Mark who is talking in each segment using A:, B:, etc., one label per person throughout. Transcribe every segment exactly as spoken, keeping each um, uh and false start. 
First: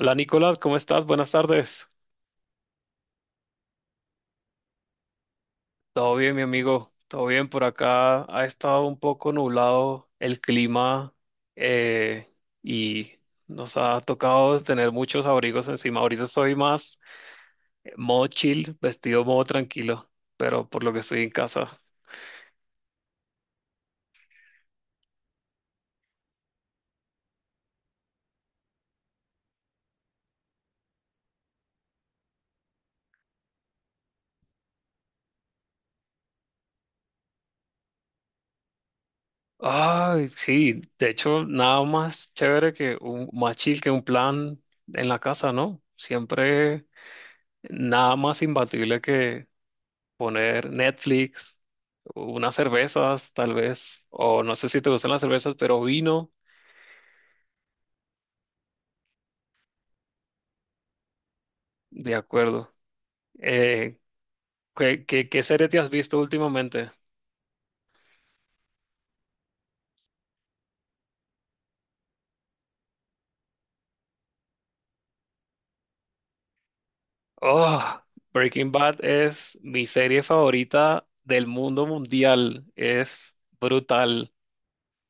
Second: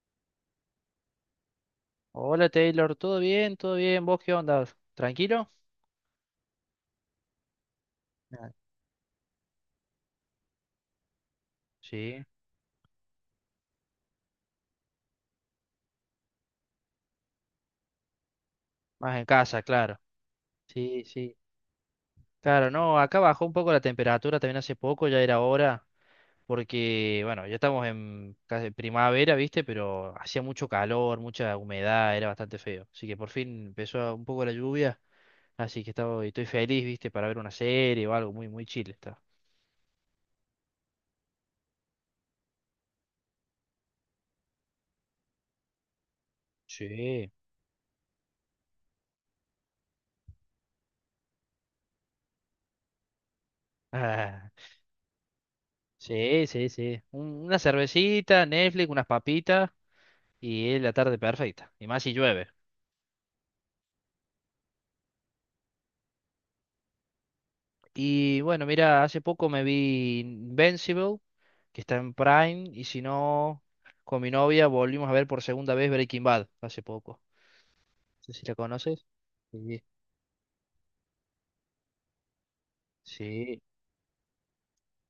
A: Hola Nicolás, ¿cómo estás? Buenas tardes.
B: Hola Taylor, ¿todo bien? ¿Todo bien? ¿Vos qué onda? ¿Tranquilo?
A: Todo bien, mi amigo. Todo bien por acá. Ha
B: Ah.
A: estado un poco nublado el clima
B: Sí,
A: eh, y nos ha tocado tener muchos abrigos encima. Ahorita estoy más eh, modo chill,
B: más
A: vestido
B: en
A: modo
B: casa, claro.
A: tranquilo, pero por lo que
B: Sí,
A: estoy en
B: sí.
A: casa.
B: Claro, no, acá bajó un poco la temperatura también hace poco, ya era hora, porque, bueno, ya estamos en casi primavera, ¿viste? Pero hacía mucho calor, mucha humedad, era bastante feo. Así que por fin empezó un poco la lluvia, así que estaba, estoy feliz, ¿viste? Para ver una serie o algo, muy, muy chill está.
A: Ay, sí. De hecho, nada más chévere que un más chill que un plan en la casa, ¿no? Siempre
B: Sí.
A: nada más imbatible que poner Netflix, unas cervezas tal vez, o no
B: Ah,
A: sé si te gustan las cervezas, pero vino,
B: sí, sí, sí. Un- una cervecita, Netflix, unas papitas. Y es la tarde perfecta. Y más si
A: de
B: llueve.
A: acuerdo. Eh, ¿qué, qué, qué serie te has visto últimamente?
B: Y bueno, mira, hace poco me vi Invincible, que está en Prime. Y si no, con mi novia volvimos a ver por segunda vez Breaking Bad hace poco.
A: Oh,
B: No sé si la
A: Breaking Bad
B: conoces.
A: es
B: Sí.
A: mi serie favorita del mundo mundial, es
B: Sí,
A: brutal.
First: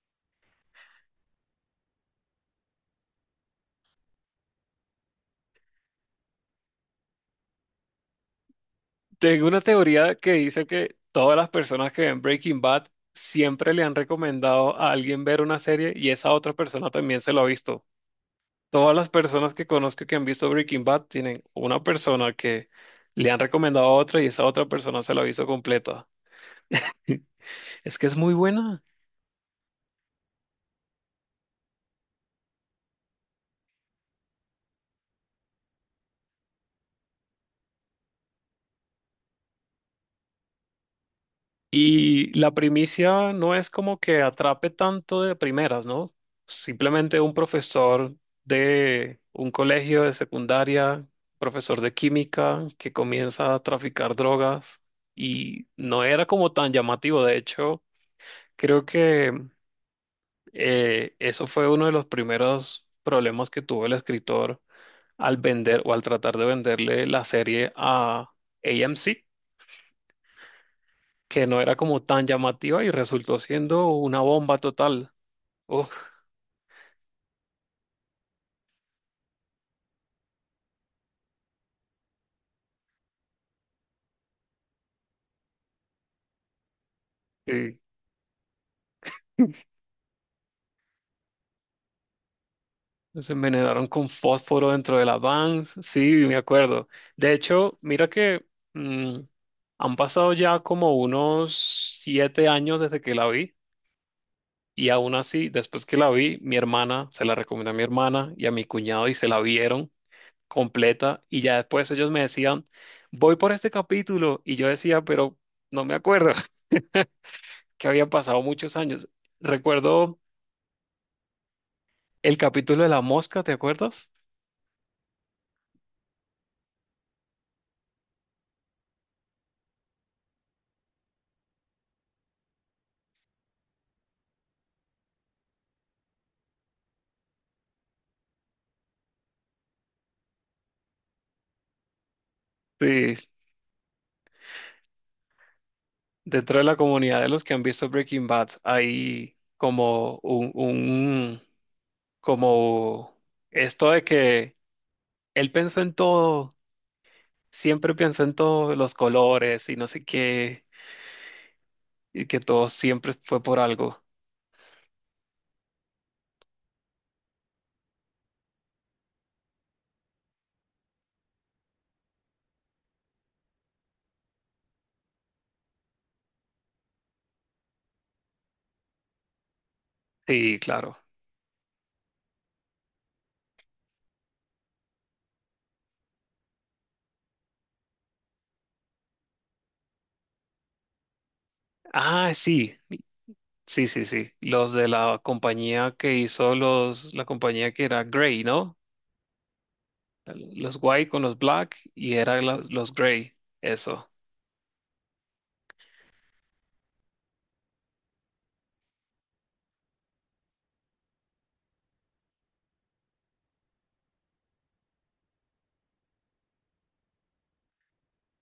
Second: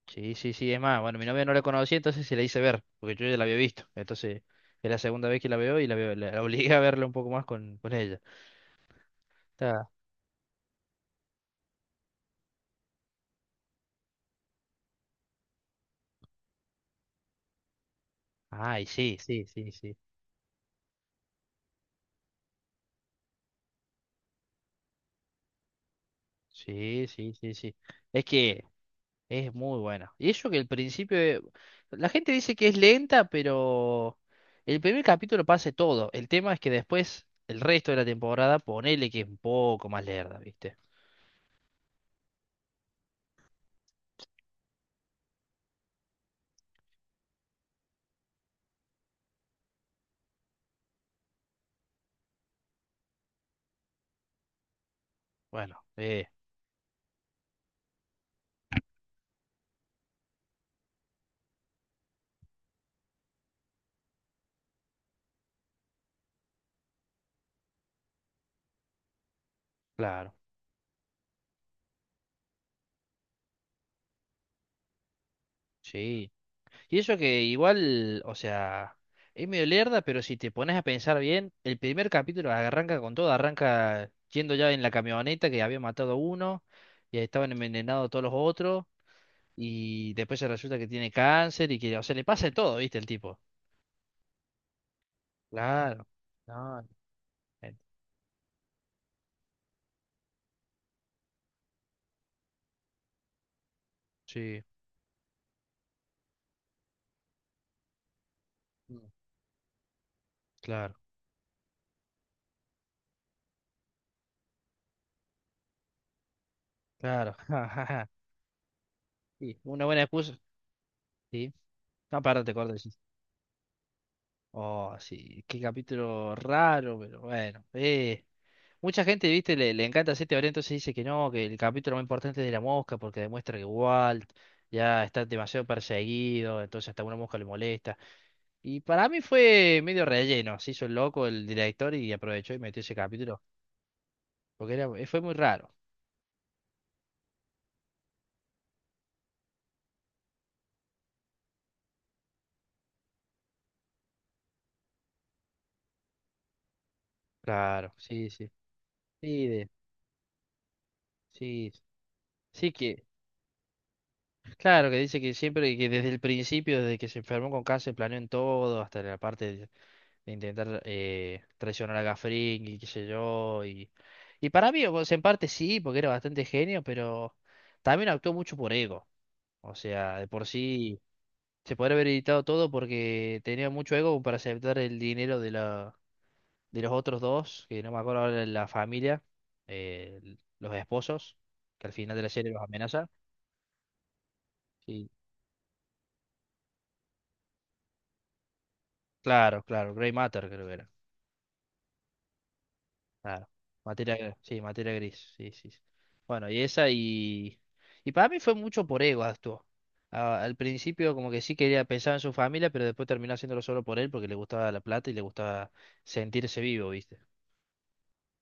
B: sí, sí, sí. Es más, bueno, mi novia no la conocía, entonces se la hice ver, porque yo ya la había visto. Entonces, es la segunda vez que la veo y la, veo- la obligué a verla un poco más con, con ella.
A: Tengo una
B: Está-
A: teoría que dice que todas las personas que ven Breaking Bad siempre le han recomendado a alguien ver una serie y esa otra persona también se lo ha visto.
B: Ay,
A: Todas las
B: sí, sí,
A: personas que
B: sí, sí.
A: conozco que han visto Breaking Bad tienen una persona que le han recomendado a otra y esa otra persona se la ha visto completa.
B: Sí, sí, sí, sí.
A: Es que es
B: Es
A: muy
B: que.
A: buena.
B: Es muy buena. Y eso que el principio, eh, la gente dice que es lenta, pero el primer capítulo pasa todo. El tema es que después, el resto de la temporada, ponele que es un poco más lerda, ¿viste?
A: Y la primicia no es como que atrape tanto de primeras, ¿no? Simplemente un profesor de un colegio de secundaria, profesor de química, que comienza a traficar drogas y
B: Bueno,
A: no era
B: eh,
A: como tan llamativo. De hecho, creo que Eh, eso fue uno de los primeros problemas que tuvo el escritor al vender o al tratar de venderle la serie a AMC,
B: claro,
A: que no era como tan llamativa y resultó siendo una bomba total. Uf,
B: sí. Y eso que igual, o sea, es medio lerda, pero si te pones a pensar bien, el primer capítulo arranca con todo, arranca yendo ya en la camioneta que había matado a uno y estaban
A: sí.
B: envenenados todos los otros. Y después se resulta que tiene cáncer y que, o sea, le pasa de todo, ¿viste? El
A: Se
B: tipo.
A: envenenaron con fósforo dentro de la van. Sí,
B: Claro.
A: me acuerdo.
B: No,
A: De
B: eh,
A: hecho, mira que mm, han pasado ya como unos siete años desde que la vi.
B: sí.
A: Y aún así, después que la vi, mi hermana, se la recomendé a mi hermana y a mi cuñado
B: mm,
A: y se la vieron
B: Claro,
A: completa y ya después ellos me decían, voy por este capítulo y yo decía, pero no me acuerdo,
B: claro. Ja, ja,
A: que
B: ja.
A: habían pasado muchos años.
B: Sí, una buena
A: Recuerdo
B: excusa. Sí. No,
A: el
B: perdón, te corto.
A: capítulo de
B: Sí.
A: la mosca, ¿te acuerdas?
B: Oh, sí. Qué capítulo raro, pero bueno. Eh. Mucha gente, ¿viste? Le, le encanta hacer teoría, entonces dice que no, que el capítulo más importante es de la mosca porque demuestra que Walt ya está demasiado perseguido, entonces hasta una mosca le molesta. Y para mí fue medio relleno, se hizo el loco el director y aprovechó y metió ese
A: Sí,
B: capítulo, porque era, eh, fue muy raro.
A: dentro de la comunidad de los que han visto Breaking Bad hay como un, un como esto de que él pensó en todo,
B: Claro,
A: siempre pensó
B: sí,
A: en
B: sí.
A: todos los
B: Sí,
A: colores
B: de-
A: y no sé qué,
B: sí.
A: y que todo
B: Sí que,
A: siempre fue por algo.
B: claro, que dice que siempre, que desde el principio, desde que se enfermó con cáncer, planeó en todo, hasta la parte de, de intentar eh, traicionar a Gafring y qué sé yo. Y, y para mí, o sea, en parte sí, porque era bastante genio, pero también actuó mucho por ego. O sea, de por
A: Sí, claro.
B: sí se podría haber editado todo porque tenía mucho ego para aceptar el dinero de la, de los otros dos, que no me acuerdo ahora la familia, eh, los esposos, que al final de la
A: Ah,
B: serie los
A: sí.
B: amenaza.
A: Sí, sí, sí. Los de
B: Sí,
A: la compañía que hizo los, la compañía que era Grey, ¿no?
B: claro, claro, Grey Matter creo que
A: Los
B: era.
A: White con los Black y era la- los Grey.
B: Claro.
A: Eso.
B: Materia, gr- sí, materia gris, sí, sí, sí. Bueno, y esa y... Y para mí fue mucho por ego actuó. A- al principio como que sí quería pensar en su familia, pero después terminó haciéndolo solo por él porque le gustaba la plata y le gustaba sentirse vivo, ¿viste?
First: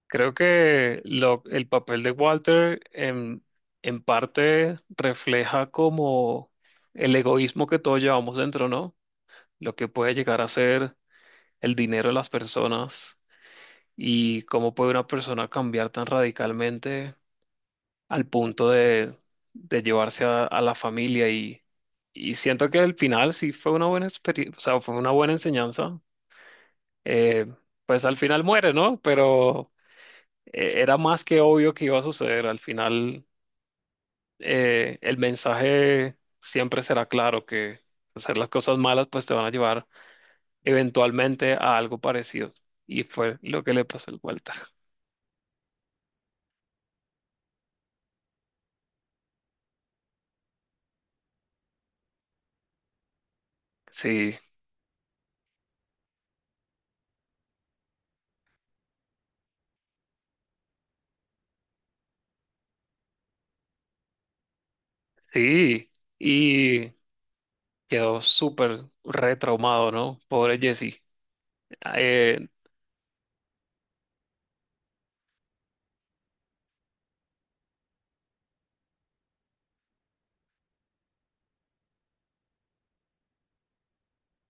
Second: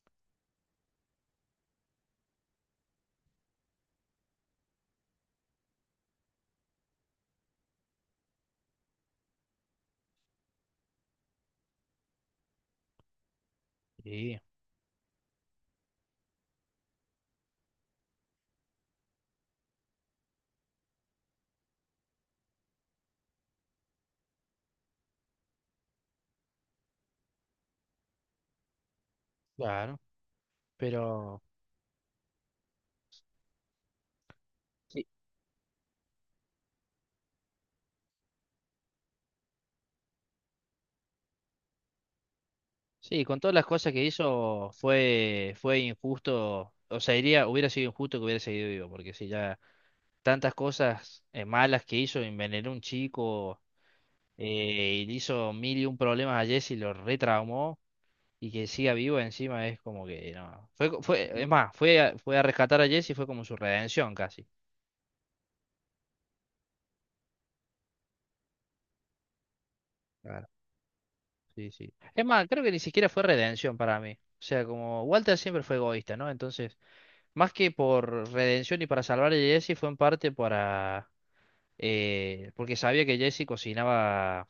A: Creo que lo, el papel de Walter en, en parte refleja como el egoísmo que todos llevamos dentro, ¿no? Lo que puede llegar a ser el dinero de las personas
B: Sí,
A: y cómo puede una persona cambiar tan radicalmente al punto de, de llevarse a, a la familia y, y siento que al final sí fue una buena experiencia, o sea, fue una buena enseñanza. Eh, pues al final muere, ¿no? Pero
B: claro.
A: eh, era más que
B: Pero
A: obvio que iba a suceder. Al final eh,
B: sí,
A: el mensaje siempre será claro que hacer las cosas malas pues te van a llevar eventualmente a algo parecido. Y
B: sí,
A: fue
B: con todas
A: lo
B: las
A: que le
B: cosas que
A: pasó al Walter.
B: hizo fue, fue injusto, o sea, iría, hubiera sido injusto que hubiera seguido vivo, porque si ya tantas cosas eh, malas que hizo, envenenó a un chico,
A: Sí,
B: eh, y le hizo mil y un problemas a Jesse, lo retraumó, y que siga vivo encima es como que no. Fue, co- fue, es más, fue a, fue a rescatar a Jesse, fue como su redención casi.
A: sí. Y quedó súper retraumado, ¿no?
B: Claro.
A: Pobre Jesse.
B: Sí,
A: Ah.
B: sí. Es más,
A: Eh,
B: creo que ni siquiera fue redención para mí. O sea, como Walter siempre fue egoísta, ¿no? Entonces... Más que por redención y para salvar a Jesse, fue en parte para... eh, porque sabía que Jesse cocinaba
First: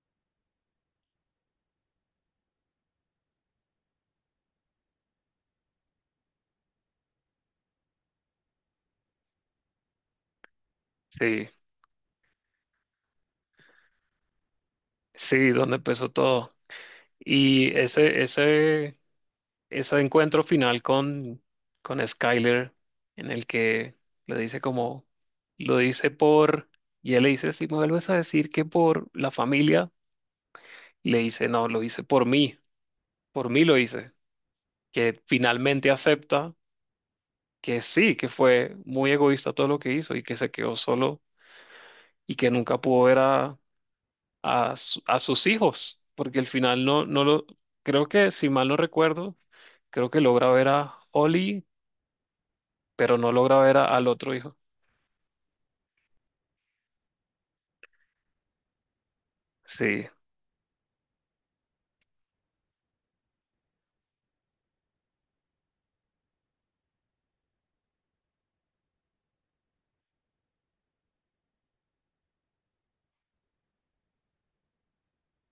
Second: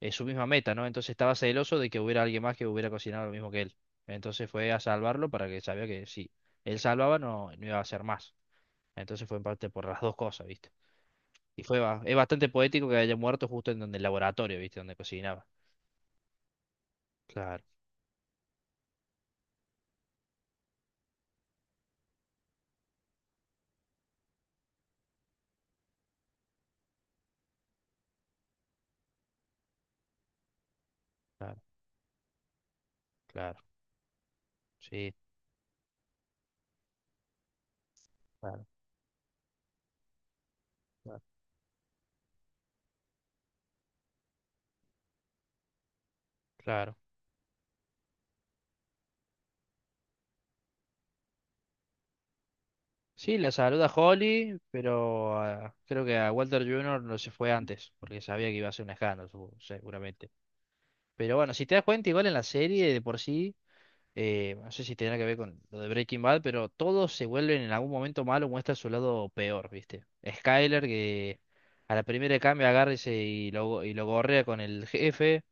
B: eh, su misma meta, ¿no? Entonces estaba celoso de que hubiera alguien más que hubiera cocinado lo mismo que él. Entonces fue a salvarlo para que sabía que si él salvaba no, no iba a hacer más. Entonces fue en parte por las dos cosas, ¿viste?
A: sí,
B: Y fue ba- es bastante poético que haya muerto justo en donde el laboratorio, ¿viste? Donde cocinaba.
A: sí, donde empezó todo.
B: Claro,
A: Y ese, ese, ese encuentro final con, con Skyler, en el que le dice como, lo dice por, y él le dice, si me vuelves a decir que por la familia, y le dice,
B: claro,
A: no, lo hice por mí, por
B: claro.
A: mí lo hice.
B: Sí,
A: Que finalmente acepta que sí, que
B: claro,
A: fue muy egoísta todo lo que hizo y que se quedó solo
B: claro,
A: y que nunca pudo ver a a, su- a sus hijos, porque al final
B: claro.
A: no, no lo, creo que si mal no recuerdo, creo que logra ver a Holly, pero no
B: Sí, la
A: logra ver a-
B: saluda
A: al otro hijo.
B: Holly, pero ah, creo que a Walter Junior no se fue antes, porque sabía que iba a ser un escándalo, supo-
A: Sí,
B: seguramente. Pero bueno, si te das cuenta, igual en la serie de por sí, eh, no sé si tendrá que ver con lo de Breaking Bad, pero todos se vuelven en algún momento malos, muestra su lado peor, ¿viste? Skyler, que a la primera de cambio agarra y se- y lo, y lo gorrea con el jefe.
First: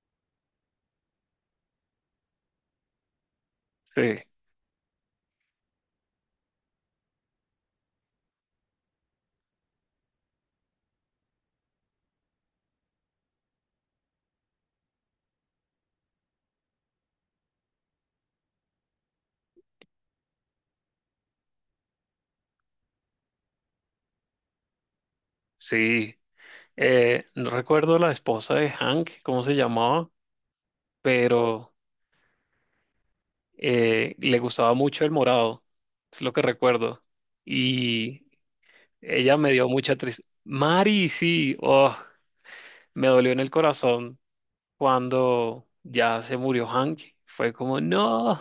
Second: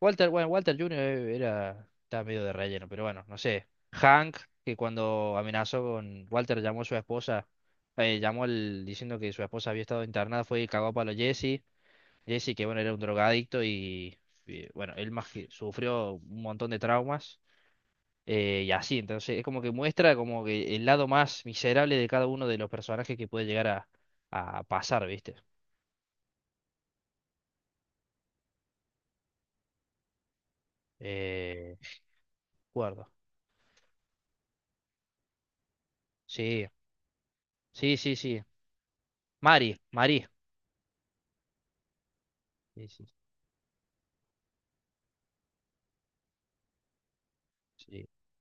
B: Walter, bueno, Walter junior era, estaba medio de relleno, pero bueno, no sé.
A: sí,
B: Hank, que cuando amenazó con Walter, llamó a su esposa, eh, llamó al, diciendo que su esposa había estado internada, fue y cagó a palo a Jesse. Jesse, que bueno, era un drogadicto y, y, bueno, él más que sufrió un montón de traumas. eh, y así, entonces es como que muestra como que el lado más miserable de cada uno de los personajes que puede llegar a, a pasar, ¿viste?
A: sí. Eh, no recuerdo la esposa de Hank, cómo se llamaba, pero
B: Eh, de acuerdo.
A: eh, le gustaba mucho el morado, es lo que
B: Sí,
A: recuerdo.
B: sí, sí,
A: Y
B: sí.
A: ella me dio
B: Mari,
A: mucha
B: Mari.
A: tristeza. Mari, sí, oh,
B: Sí, sí.
A: me dolió en el corazón cuando ya se murió Hank. Fue como,
B: Sí.
A: no.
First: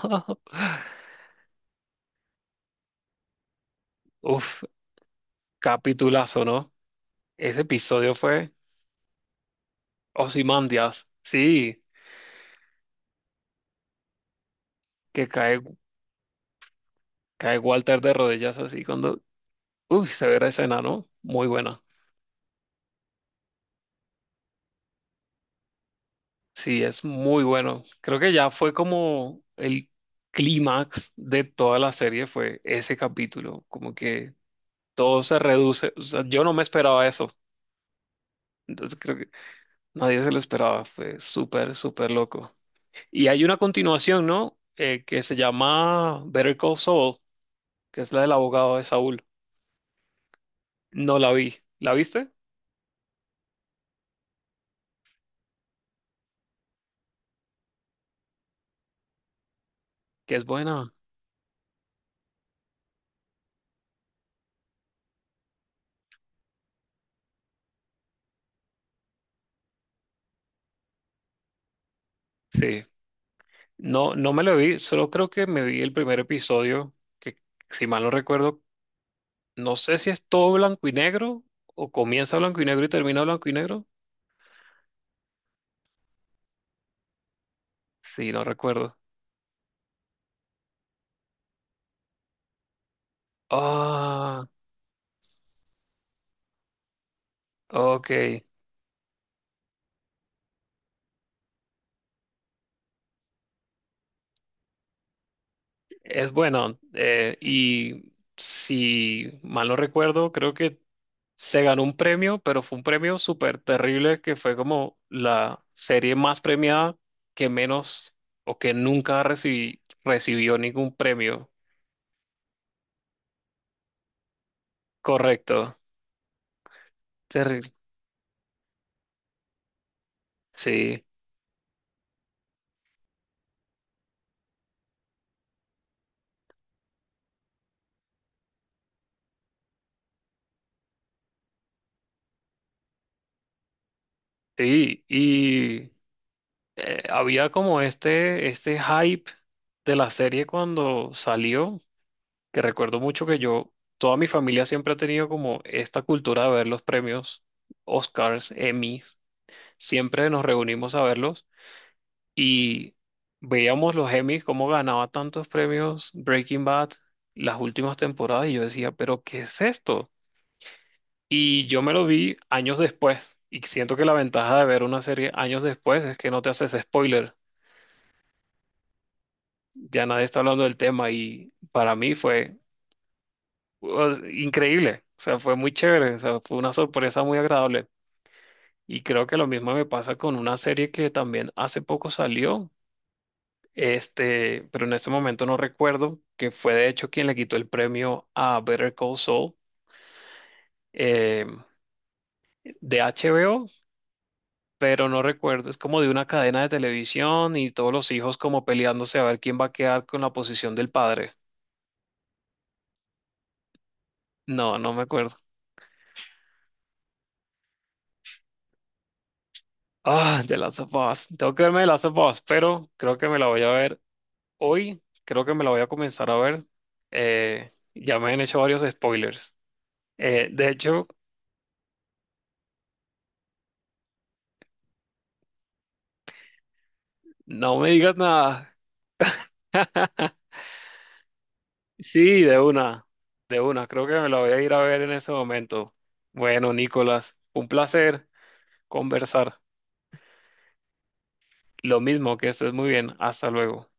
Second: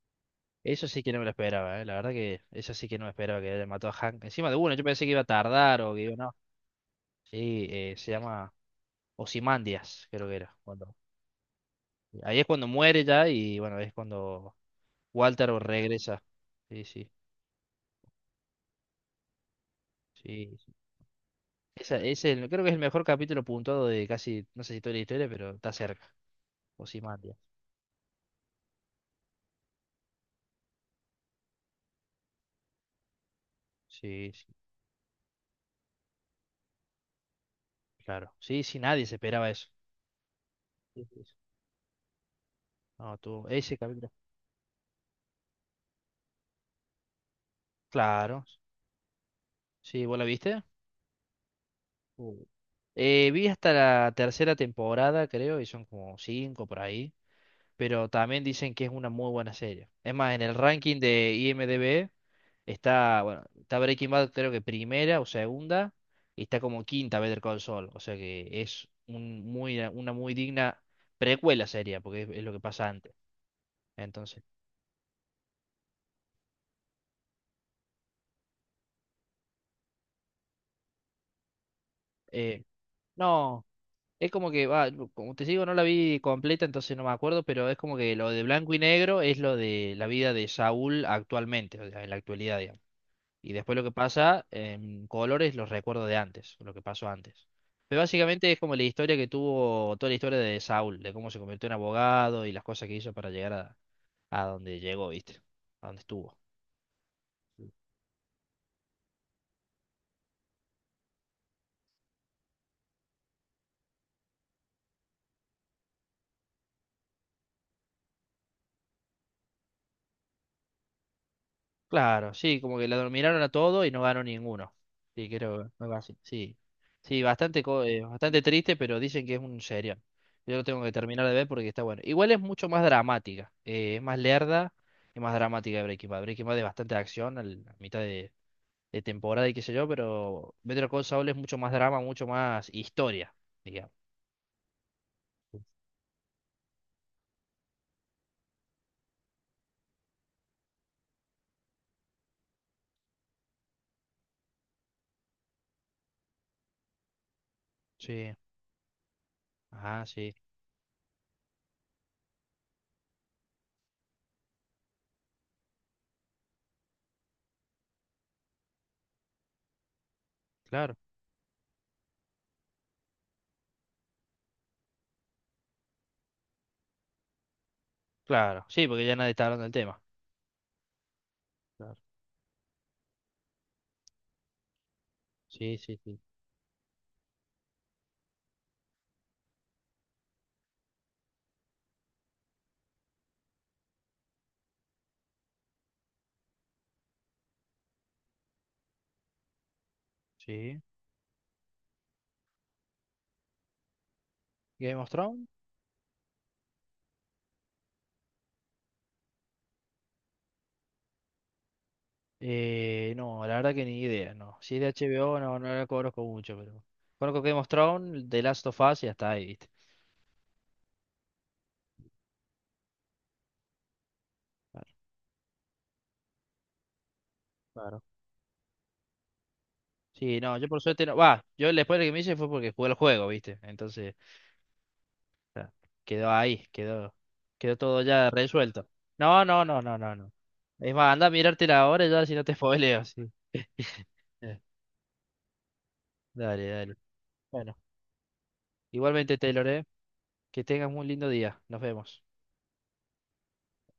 B: Eso sí que no me lo esperaba, ¿eh? La verdad que eso sí que no me esperaba que le mató a Hank. Encima de
A: Uf,
B: uno, yo pensé que iba a tardar o que iba, no.
A: capitulazo, ¿no? Ese
B: Sí, eh, se
A: episodio fue
B: llama Ozymandias, creo que era. Cuando...
A: Ozymandias, sí,
B: Ahí es cuando muere ya y bueno, es cuando
A: que
B: Walter
A: cae,
B: regresa. Sí, sí,
A: cae Walter de rodillas así cuando, uy, se ve la
B: sí, sí.
A: escena, ¿no? Muy buena.
B: Esa, es el, creo que es el mejor capítulo puntuado de casi, no sé si toda la historia, pero está cerca.
A: Sí, es
B: Ozymandias.
A: muy bueno. Creo que ya fue como el clímax de toda la serie fue ese capítulo, como
B: Sí,
A: que
B: sí,
A: todo se reduce, o sea, yo no me esperaba eso.
B: claro. Sí, sí,
A: Entonces
B: nadie se
A: creo que
B: esperaba eso.
A: nadie se lo esperaba,
B: Sí,
A: fue
B: sí, sí.
A: súper, súper loco.
B: No,
A: Y hay
B: tú,
A: una
B: ese capítulo.
A: continuación, ¿no? Eh, que se llama Better Call Saul, que es la del
B: Claro.
A: abogado de Saúl.
B: Sí, ¿vos la viste?
A: No la vi. ¿La viste?
B: Uh. Eh, vi hasta la tercera temporada, creo, y son como cinco por ahí, pero también dicen que es una muy buena serie. Es más,
A: Que
B: en
A: es
B: el
A: buena.
B: ranking de IMDb está, bueno, está Breaking Bad creo que primera o segunda, y está como quinta Better Call Saul, o sea que es un muy, una muy digna precuela seria, porque es, es lo que
A: Sí.
B: pasa antes.
A: No, no me
B: Entonces,
A: la vi, solo creo que me vi el primer episodio, que si mal no recuerdo, no sé si es todo blanco y negro, o comienza blanco
B: eh,
A: y negro y termina blanco y
B: no.
A: negro.
B: Es como que, va, como te digo, no la vi completa, entonces no me acuerdo, pero es como que lo
A: Sí,
B: de
A: no
B: blanco y
A: recuerdo.
B: negro es lo de la vida de Saúl actualmente, o sea, en la actualidad, digamos. Y después lo que pasa
A: Ah,
B: en colores, los recuerdos de antes, lo que pasó antes. Pero
A: ok.
B: básicamente es como la historia que tuvo, toda la historia de Saúl, de cómo se convirtió en abogado y las cosas que hizo para llegar a, a donde llegó, ¿viste? A donde
A: Es
B: estuvo.
A: bueno. eh, y si mal no recuerdo, creo que se ganó un premio, pero fue un premio súper terrible que fue como la serie más premiada que menos o que nunca recibí- recibió ningún premio.
B: Claro, sí, como que la dominaron a todo y no ganó ninguno. Sí, creo,
A: Correcto.
B: algo así. Sí, sí, bastante,
A: Terrible.
B: co- eh, bastante triste, pero dicen que es un serial. Yo lo tengo que
A: Sí,
B: terminar de ver porque está bueno. Igual es mucho más dramática, eh, es más lerda y más dramática de Breaking Bad. Breaking Bad es bastante acción al- a mitad de, de temporada y qué sé yo, pero Better Call Saul es mucho más drama, mucho más historia, digamos.
A: sí. Y eh, había como este, este hype de la serie cuando salió, que recuerdo mucho que yo, toda mi familia siempre ha tenido como esta cultura de ver los premios,
B: Sí,
A: Oscars, Emmys,
B: ah,
A: siempre
B: sí,
A: nos reunimos a verlos. Y veíamos los Emmys, cómo ganaba tantos premios Breaking Bad las últimas temporadas y yo decía, pero ¿qué es esto?
B: claro,
A: Y yo me lo vi años después y siento que la ventaja de ver una serie años después es que no te haces spoiler,
B: claro. Sí, porque ya nadie está hablando del tema.
A: ya nadie está hablando del tema y para
B: Claro.
A: mí fue pues, increíble, o sea, fue muy
B: Sí, sí,
A: chévere, o
B: sí.
A: sea, fue una sorpresa muy agradable. Y creo que lo mismo me pasa con una serie que también hace poco salió. Este, pero en este momento no recuerdo que fue de hecho quien le quitó el premio a Better Call Saul
B: Sí.
A: eh, de H B O,
B: Game
A: pero
B: of
A: no
B: Thrones.
A: recuerdo, es como de una cadena de televisión y todos los hijos como peleándose a ver quién va a quedar con la posición del padre.
B: Eh, no, la verdad que ni idea, no. Si
A: No,
B: es de
A: no me acuerdo.
B: H B O, no, no la conozco mucho, pero. Conozco Game of Thrones, The Last of Us y hasta ahí, ¿viste?
A: Ah, The Last of Us. Tengo que verme The Last of Us, pero creo que me la voy a ver
B: Claro,
A: hoy. Creo que me la voy a comenzar a ver. Eh,
B: claro.
A: ya me han hecho varios spoilers.
B: Sí,
A: Eh,
B: no, yo
A: de
B: por suerte
A: hecho,
B: no. Va, yo el spoiler que me hice fue porque jugué el juego, ¿viste? Entonces, ya, quedó ahí, quedó, quedó
A: no me
B: todo
A: digas
B: ya
A: nada.
B: resuelto. No, no, no, no, no, no. Es más, anda a mirártela ahora ya si
A: Sí,
B: no te
A: de
B: spoileo,
A: una,
B: sí.
A: de una. Creo que me la voy a ir a ver en ese momento.
B: Dale,
A: Bueno,
B: dale.
A: Nicolás, un
B: Bueno,
A: placer
B: igualmente,
A: conversar.
B: Taylor, ¿eh? Que tengas un lindo día. Nos
A: Lo
B: vemos.
A: mismo, que estés muy bien. Hasta luego.